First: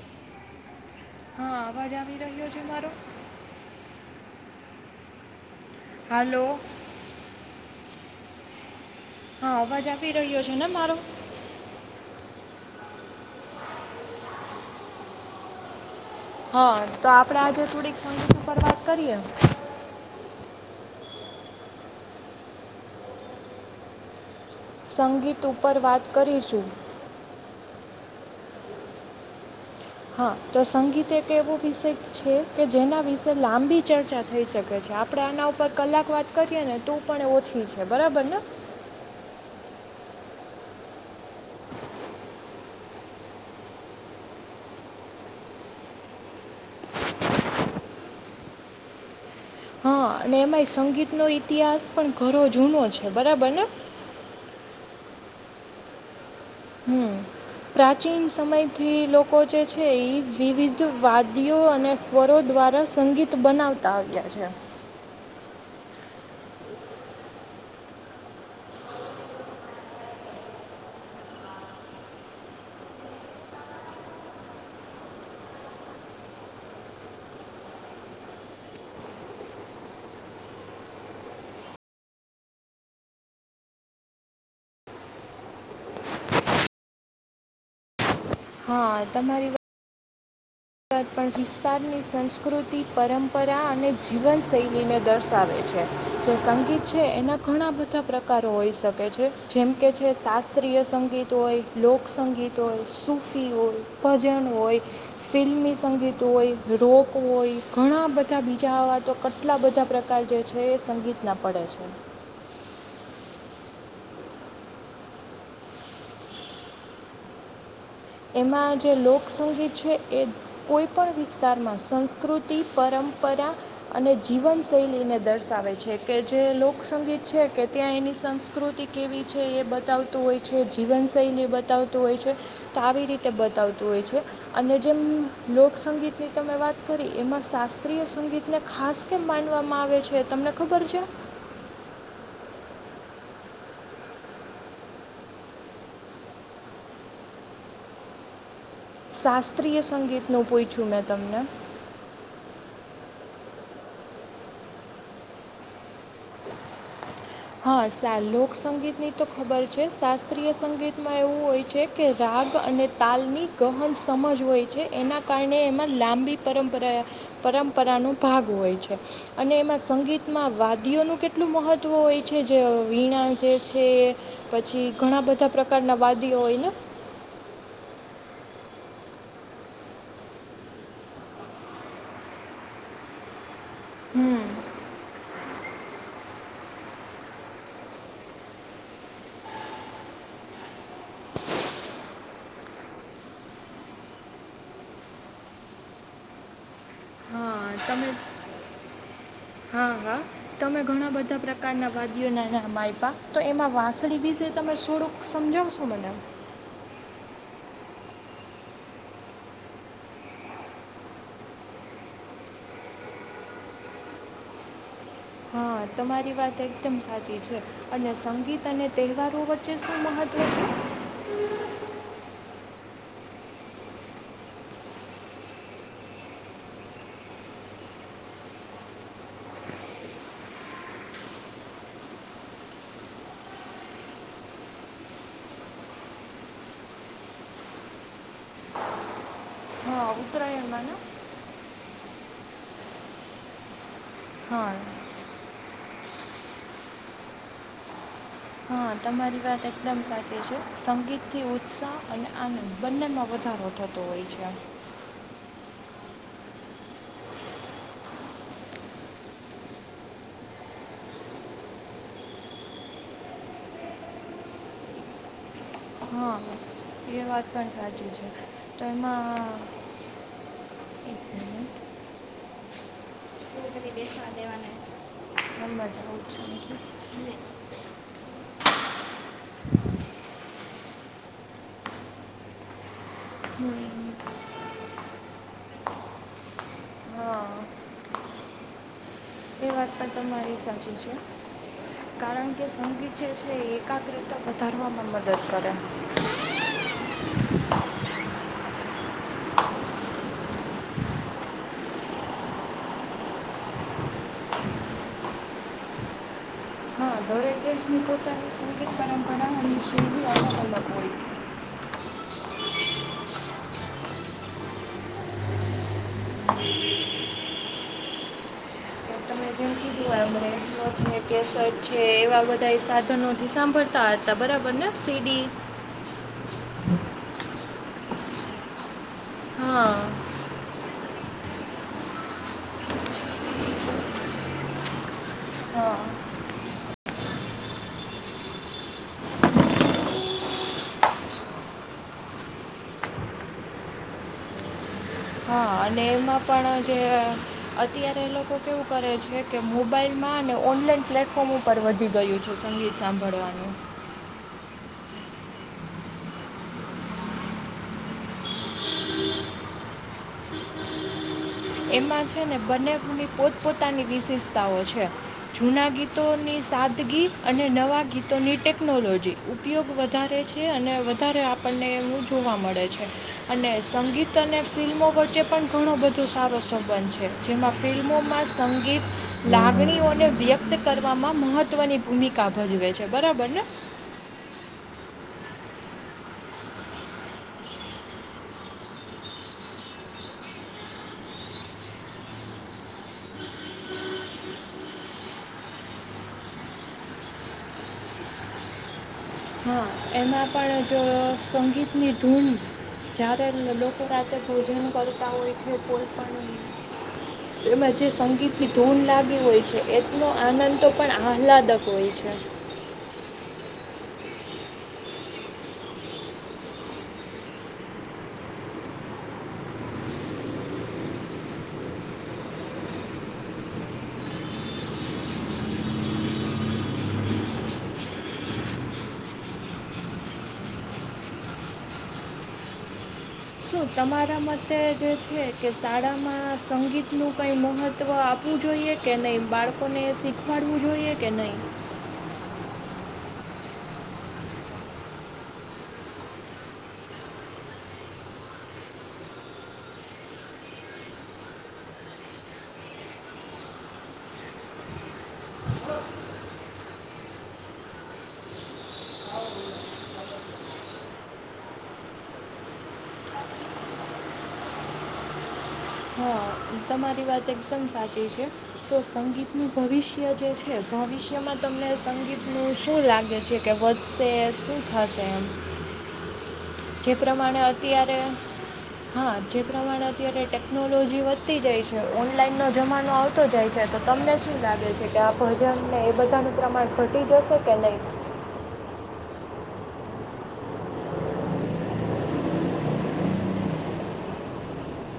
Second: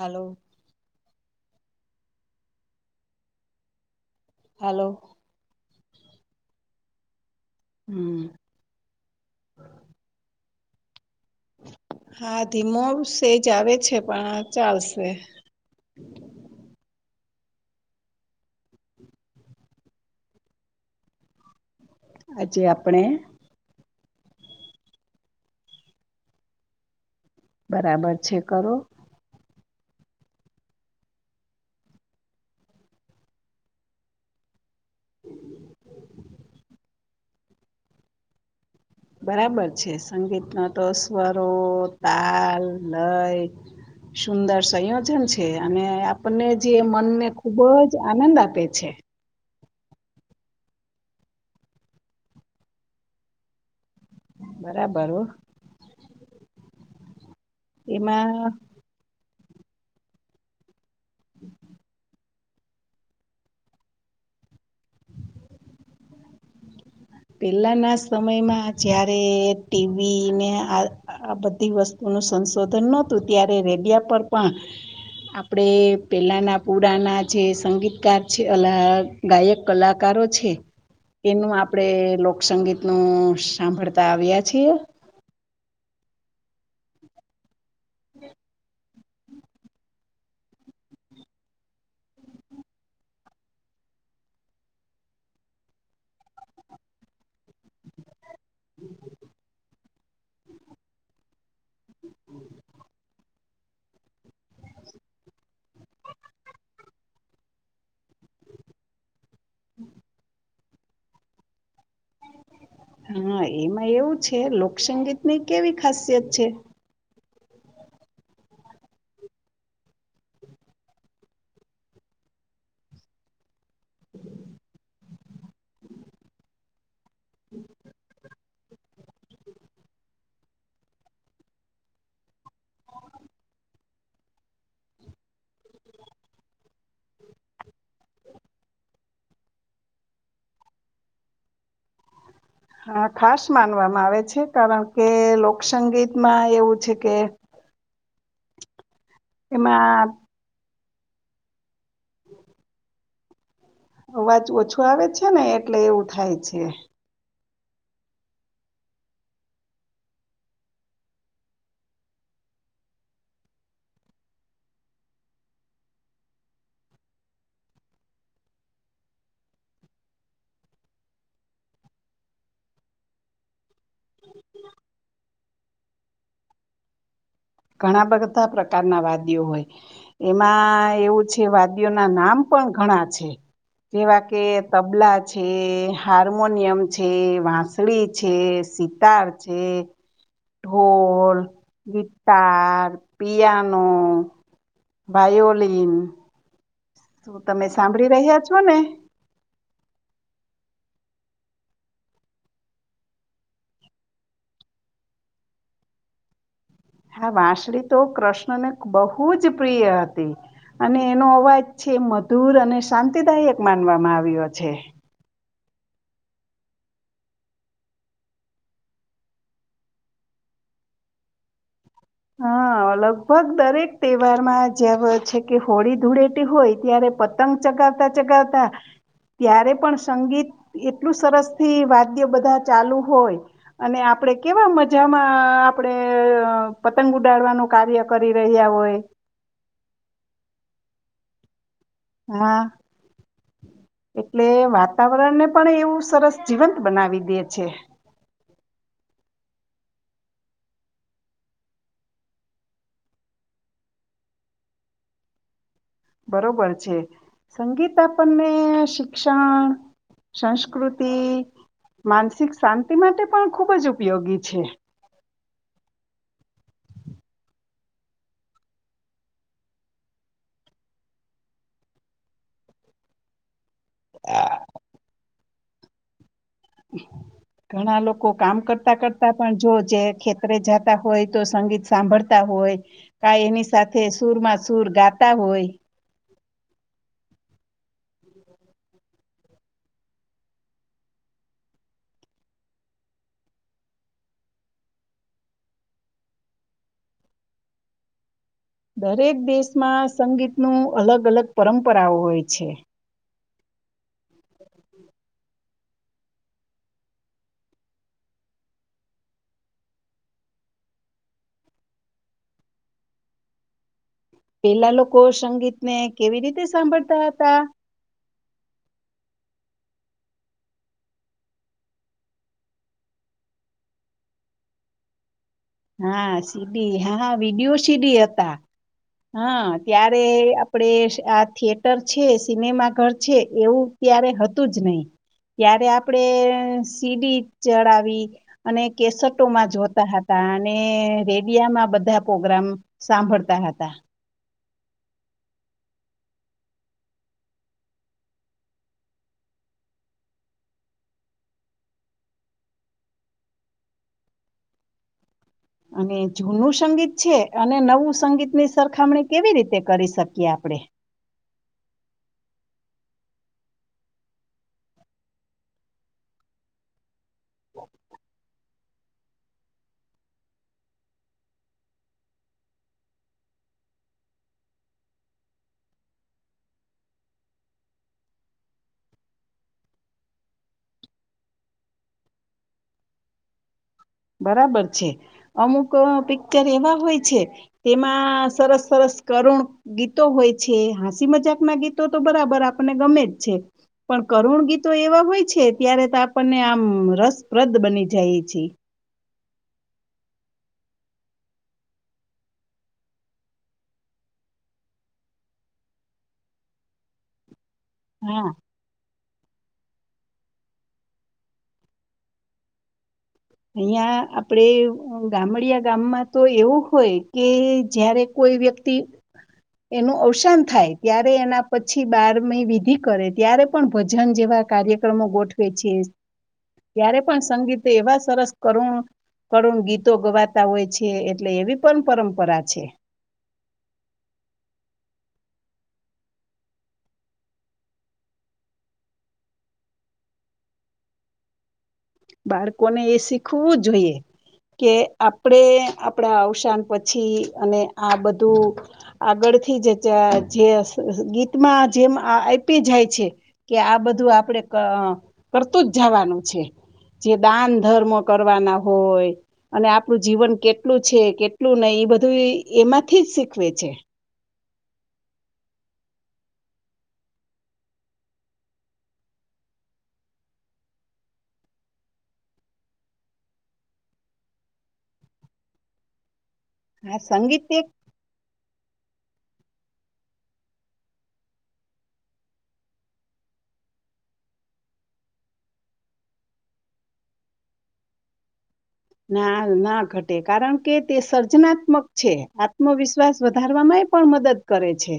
Hello હા અવાજ આવી રહ્યો છે મારો હલોો હાલો હમ હા મજા પી રહ્યો છે ને મારો હા ધીમો તે જ આવે છે પણ ચાલશે [inaudible] હા તો આપડે આજે થોડીક સમ ઉપર વાત કરીએે અજે આપણે સંગીત ઉપર વાત કરીશું બરાબર છે કરો હા તો સંગીત એક એવો વિષય છે કે જેના વિશે લાંબી ચર્ચા થઈ શકે છે કે આપણે આના ઉપર કલાક વાત કરીએ ને તું પણ ઓછી છે બરાબર ને બરાબર છે સંગીત ન તો સ્વરો તાલ લય સુંદર સંયોજન છે અને આપને જે મનને ખુબ જ આનંદ આપે છે હા અને એમાંય સંગીતનો ઇતિહાસ પણ ઘરોો જૂનો છે બરાબરને બરાબર હો હમ પ્રાચીન એમાં સમયથી લોકો જે છે એ વિવિધ વાદીઓ અને સ્વ દ્વારા સંગીત બનાવતા આવ્યા છે પેલાના સમયમાં જારે ટીવી ને આ આ બધી વસ્તુનું સંશોધન નહોતું ત્યારે રેડિયા પર પણ આપણેે પેલાના પુરાના જે સંગીતકાર છે ગાયક કલાકારો છે તેનું આપણેે લોકસંગીત નું સાંભળતા આવ્યા છીએ હા તમારી વાત ગુજરાત પણ વિસ્તારની સંસ્કૃતિ પરંપરા અને જીવન શૈલીને દર્શાવે છે જે સંગીત છે એના ઘણા બધા પ્રકાર કારો હોઈ શકે છે જેમ કે છે શાસ્ત્રીય સંગીત હોય લોકસંગીત હોય સફી હોય ભજન હોય ફિલ્મી સંગીત હોય રોક હોય ઘણા બધા બીજા હવા તો કેટલા બધા પ્રકાર જે છે એ સંગીતના પડે છે હા એમાં એવું છે લોકસંગીત ની કેવી ખાસિયત છે એમાં જે લોકસંગીત છે એ કોઈ પણણ વિસ્તારમાં સંસ્કૃતિ પરંપરા અને જીવનશૈલીને દર્શાવે છે કે જે લોકસંગીત છે કે ત્યાં એની સંસ્કૃતિ કેવી છે એ બતાવતું હોય છે જીવનશૈલી બતાવતું હોય છે તો આવી રીતે બતાવતું હોય છે અને જેમ લોકસંગીત ની તમે વાત કરી એમાં શાસ્ત્રીય સંગીતને ખાસ કેમ માનવામાં આવે છે તમને ખબર છે હા ખાસ માનવામાં આવે છે કારણ કે લોકસંગીતમાં એવું છે કે શાસ્ત્રીય એમાં સંગીતનો પોઈ છું મેં તમને અવાજ ઓછો આવે છે ને એટલે એવું થાય છે હા સા લોકસંગીતની તો ખબર છે શાસ્ત્રીય સંગીતમાં એવું હોય છે કે રાગ અને તાલની ગહન સમજ હોય છે એના કારણે એમાં લાંબી પરંપરા પરંપરાનો ભાગ હોય છે અને એમાં સંગીતમાં વાદીઓનું કેટલું મહત્ત્વ હોય છે જે વીણા જે છે પછી ઘણા બધા પ્રકારના વાદીઓ હોય ને ઘણા બધા પ્રકારના વાદ્યો હોય એમાં એવું છે વાદ્યો ના નામ પણ ઘણા છે જેવા કે તબલા છે હાર્મોનિયમ છે વાંસળી છે સિતાર છે ઢોલ ચાર પિયાનોો ભાયોલન હું તમે સાંભળી રહ્યા છો ને હા હા તમે ઘણા બધા પ્રકારના વાદીઓના નામ આપ્યા તો એમાં વાંસળી વિશે તમે થોડુંક સમજાવશો મને વાસળી તો કૃષ્ણને બહુ જ પ્રિય હતી અને એનો અવાજ છે મધુર અને શાંતિદાયક માનવામાં આવ્યો છે હા તમારી વાત એકદમ સાચી છે અને સંગીત અને તહેવારો વચ્ચે શું મહત્ત્વ છે હા લગભગ દરેક તહેવારમાં જેવ છે કે હોળી ધૂળેટી હોય ત્યારે પતંગ ચગાવતા ચગાવતા ત્યારે પણ સંગીત એટલું સરસ થી વાદ્ય બધા ચાલુ હોય અને આપણે કેવા મજામાં આપણે પતંગ ઉડાડવાનું કાર્ય કરી રહ્યા હોય છે હા ઉત્તરાયણમાં ને હા એટલે હા વાતાવરણને પણ એવું સરસ જીવંત બનાવી દે છે હા, તમારી વાત એકદમ સાચી છે સંગીતથી ઉત્સાહ અને આનંદ બંનેમાં વધારો થતો હોય છે બરોબર છે સંગીત આપણને શિક્ષણ સંસ્કૃતિ માનસિક શાંતિ માટે પણ ખૂબ જ ઉપયોગી છે હા એ વાત પણ સાચી છે તો એમાં એક મિનિટ કરીરી બેસણા દેવાને હ મ હત ઘણા લોકો કામ કરતા [inaudible] જો જે ખેત જાત હોય તો સંગીત સાંભળતા હોય કા એની સાથે હમ, સુરમાં સુૂર ગાત તાા હોય હા એ વાત પણ તમારી સાચી છે કારણ કે સંગીત જે છે એ એકાગ્રતા વધારવામાં મદદ કરે દરેક દેશમાં સંગીતનું અલગ અલગ પરંપરાઓ હોય છે વૈદાસનિકોતાની સંગીત પરંપરા અને સિલ્ંધી અ અલક હોય છે પેલા લોકો સંગીત ને કેવી રીતે સાંભળતા હતા છે તમે જેમ એવા બધા સાધનોથી સાંભળતા હતા બરાબર ને સીડી હા સીડી હા વિડીયો સીડી હતા હા ત્યારે આપડે આ થિયેટર છે સિનેમા ઘર છે એવું ત્યારે હતું જ નહી ત્યારે હા આપડે સીડી ચડાવી અને કેસટોમાં જોતા હતા અને રેડિયામાં બધા પ્રોગ્રામ સાંભળતા હતા હા અને એમાં પણ જે અત્યારે લોકો કેવું કરે છે કે મોબાઈલમાં અને ઓનલાઈન પ્લેટફોર્મ ઉપર વધી ગયું છે સંગીત સાંભળવાનું અને જૂનું સંગીત છે અને નવું સંગીતની સરખામણી કેવી રીતે કરી શકીએ આપડણે એમાં છે ને બંનેની પોતપોતાની વિશેષતાઓ છે જૂના ગીતોની સાદગી અને નવા ગીતોની ટેકનોલોજી ઉપયોગ વધારે છે અને વધારે આપણને એમનું જોવા મળે છે અને સંગીત અને ફિલ્મો વચ્ચે પણ ઘણું બધો સારું પ્રશોબંધ છે જેમાં ફિલ્મોમાં સંગીત લાગણીઓને વ્યક્ત કરવામાં મહત્વની ભૂમિકા ભજવે છે બરાબર ને બરાબર છે અમુક પિક્ચર એવા હોય છે તેમાં સરસ સરસ કરુણ ગીતો હોય છે હાંસી મજાક ના ગીતો તો બરાબર આપણને ગમે જ છે પણ કરુણ ગીતો એવા હોય છે ત્યારે તો આપણને આમ રસપ્રદ બની જાય છે હા એમાં પણ જો સંગીતની ધૂલ જ્યારે લોકો રાતે ભોજન કરતા હોય છે કોઈ પણ એમાં જે હા સંગીતની ધૂન લાગી હોય છે એ નો આનંદ તો પણ આહલાદક હોય છે. અહિયાં આપણેે ગામડયા ગામમાં તો એવું હોય કે જયારે કોઈ વ્યક્તિ, એનું અવસાન થાય ત્યારે એના પછી બારમી વિધિ કરે ત્યારે પણ ભજન જેવા કાર્યક્રમો ગોઠવે છે, ત્યારે પણ સંગીત એવા સરસ કરુણ કરુણ ગીતો ગવાતા હોય છે એટલે એવી પણ પરંપરા છે. શું તમારા મતે જે છે કે શાળામાં સંગીતનું કંઈ મહત્ત્વ આપવું જોઈએ કે નહીં બાળકોને શીખવાડવું જોઈએ કે નહીં? બાળકોને એ શીખવું જોઈએ, કે આપણે આપણા અવસાન પછી અને આ બધું, આગળથી જ જે ગીતમાં જેમ આપી જાય છે, કે આ બધું આપણેે કરતું જ જવાનું છે. જે દાન ધર્મ કરવાના હોય અને આપણું જીવન કેટલું છે કેટલું નહી એ બધું એમાંથી જ શીખવે છે. હા તમારી વાત એકદમ સાચી છે, તો સંગીતનું ભવિષ્ય જે છે ભવિષ્યમાં તમને સંગીતનું શું લાગે છે કે વધશે શું થશે એમ? જે આ પ્રમાણે સંગીત એ અત્યારે હા જે પ્રમાણે અત્યારે ટેકનોલોજી વધ આવતી જાય છે ઓનલાઈનનો જમાનો આવતો જાય છે તો તમને શું લાગે છે કે આ ભજને એ બધાનું પ્રમાણ ઘટી જશે કે નહીં? ના ના ઘટે કારણ કે તે સર્જનાત્મક છે, આત્મવિશ્વાસ વધારવામાં એ પણ મદદ કરે છે.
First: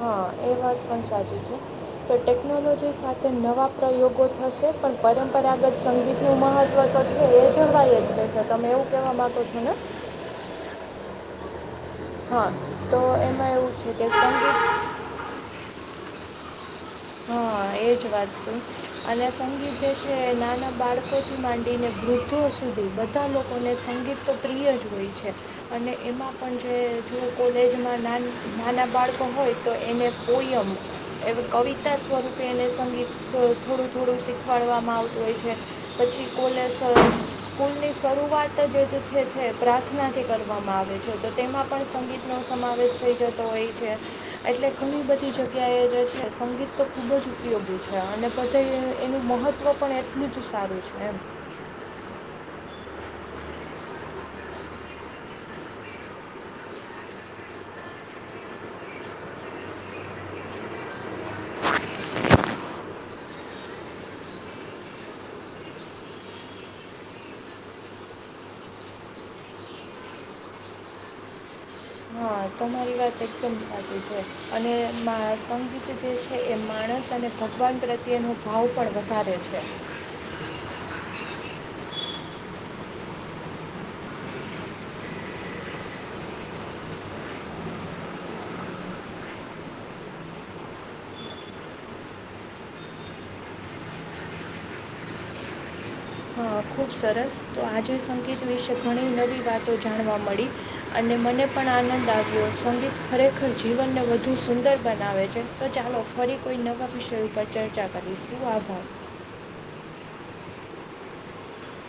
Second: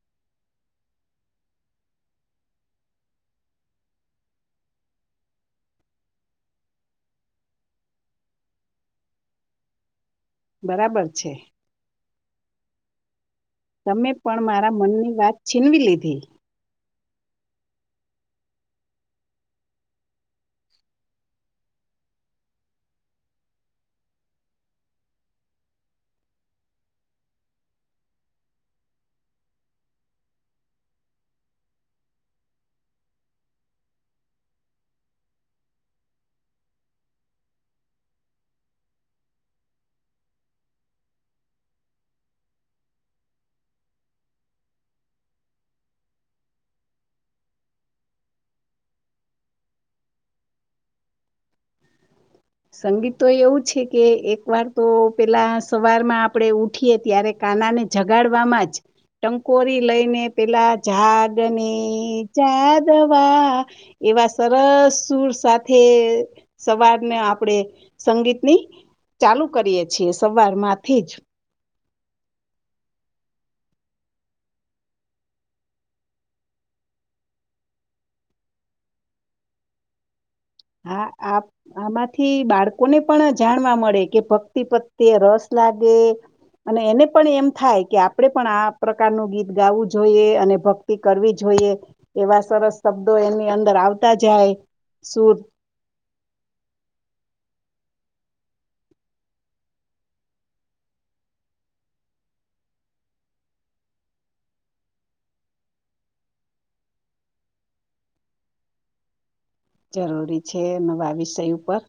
હા એ વાત પણ સાચી છે, તો ટેકનોલોજી સાથે નવા પ્રયોગો થશે પણ પરંપરાગત સંગીતનું મહત્ત્વ તો છે એ જણવાય જ કે સર તમે એવું કહેવા માગો છો ને? બરાબર છે. હા તો એમ તમે પણ મારા મનની વાત છીનવી લીધી. હા એ જ વાત છે, અને સંગીત જે છે નાના બાળકોથી માંડીને વૃદ્ધો સુધી બધા લોકોને સંગીત તો પ્રિય જ હોય છે, અને એમાં પણ જે જો કોલેજમાં ના નાના બાળકો હોય તો એને પોયમ, એ કવિતા તા સ્વરૂપે એને સંગીત થોડું થોડું શીખવાડવામાં આવતું હોય છે, પછી કોલેસ સ્કૂલની શરૂઆત જે છે છે પ્રાર્થનાથી કરવામાં આવે છે તો તેમાં પણ સંગીતનો સમાવેશ થઈ જતો હોય છે, એટલે ઘણી બધી જગ્યાએ જે છે સંગીત તો ખૂબ જ ઉપયોગી છે અને પછી એનું મહત્ત્વ પણ એટલું જ સારું છે એમ. સંગીત તો એવું છે કે એક વાર તો પેલા સવારમાં આપણે ઉઠીય ત્યારે કાના ને જગાડવામાં જ ટંકોરી લઈ ને પેલા જાગને જા દવા, એવા સરસ સુર સાથે સવારને આપણે, સંગીતની ચાલુ કરીએ છીએ સવાર માંથી જ. હા તમારી વાત એકદમ સાચી છે, અને સંગીત જે છે એ માણસ અને ભગવાન પ્રત્યેનો ભાવ પણ વધારે છે. આ આ આમાંથી બાળકોને પણ જાણવા મળે કે ભક્તિ પ્રત્યે રસ લાગે, અને એને પણ એમ થાય કે આપણે પણ આ પ્રકારનું ગીત ગાવું જોઈએ અને ભક્તિ કરવી જોઈએ, એવા સરસ શબ્દો એની અંદર આવતા જાય, સુર હા ખૂબ સરસ તો આજે સંગીત વિશે ઘણી નવી વાતો જાણવા મળી, અને મને પણ આનંદ આવ્યો સંગીત ખરેખર જીવનને વધુ સુંદર બનાવે છે, તો ચાલો ફરી કોઈ નવા વિષય ઉપર ચર્ચા કરીશું આભાર. જરૂરી છે નવા વિષય ઉપર.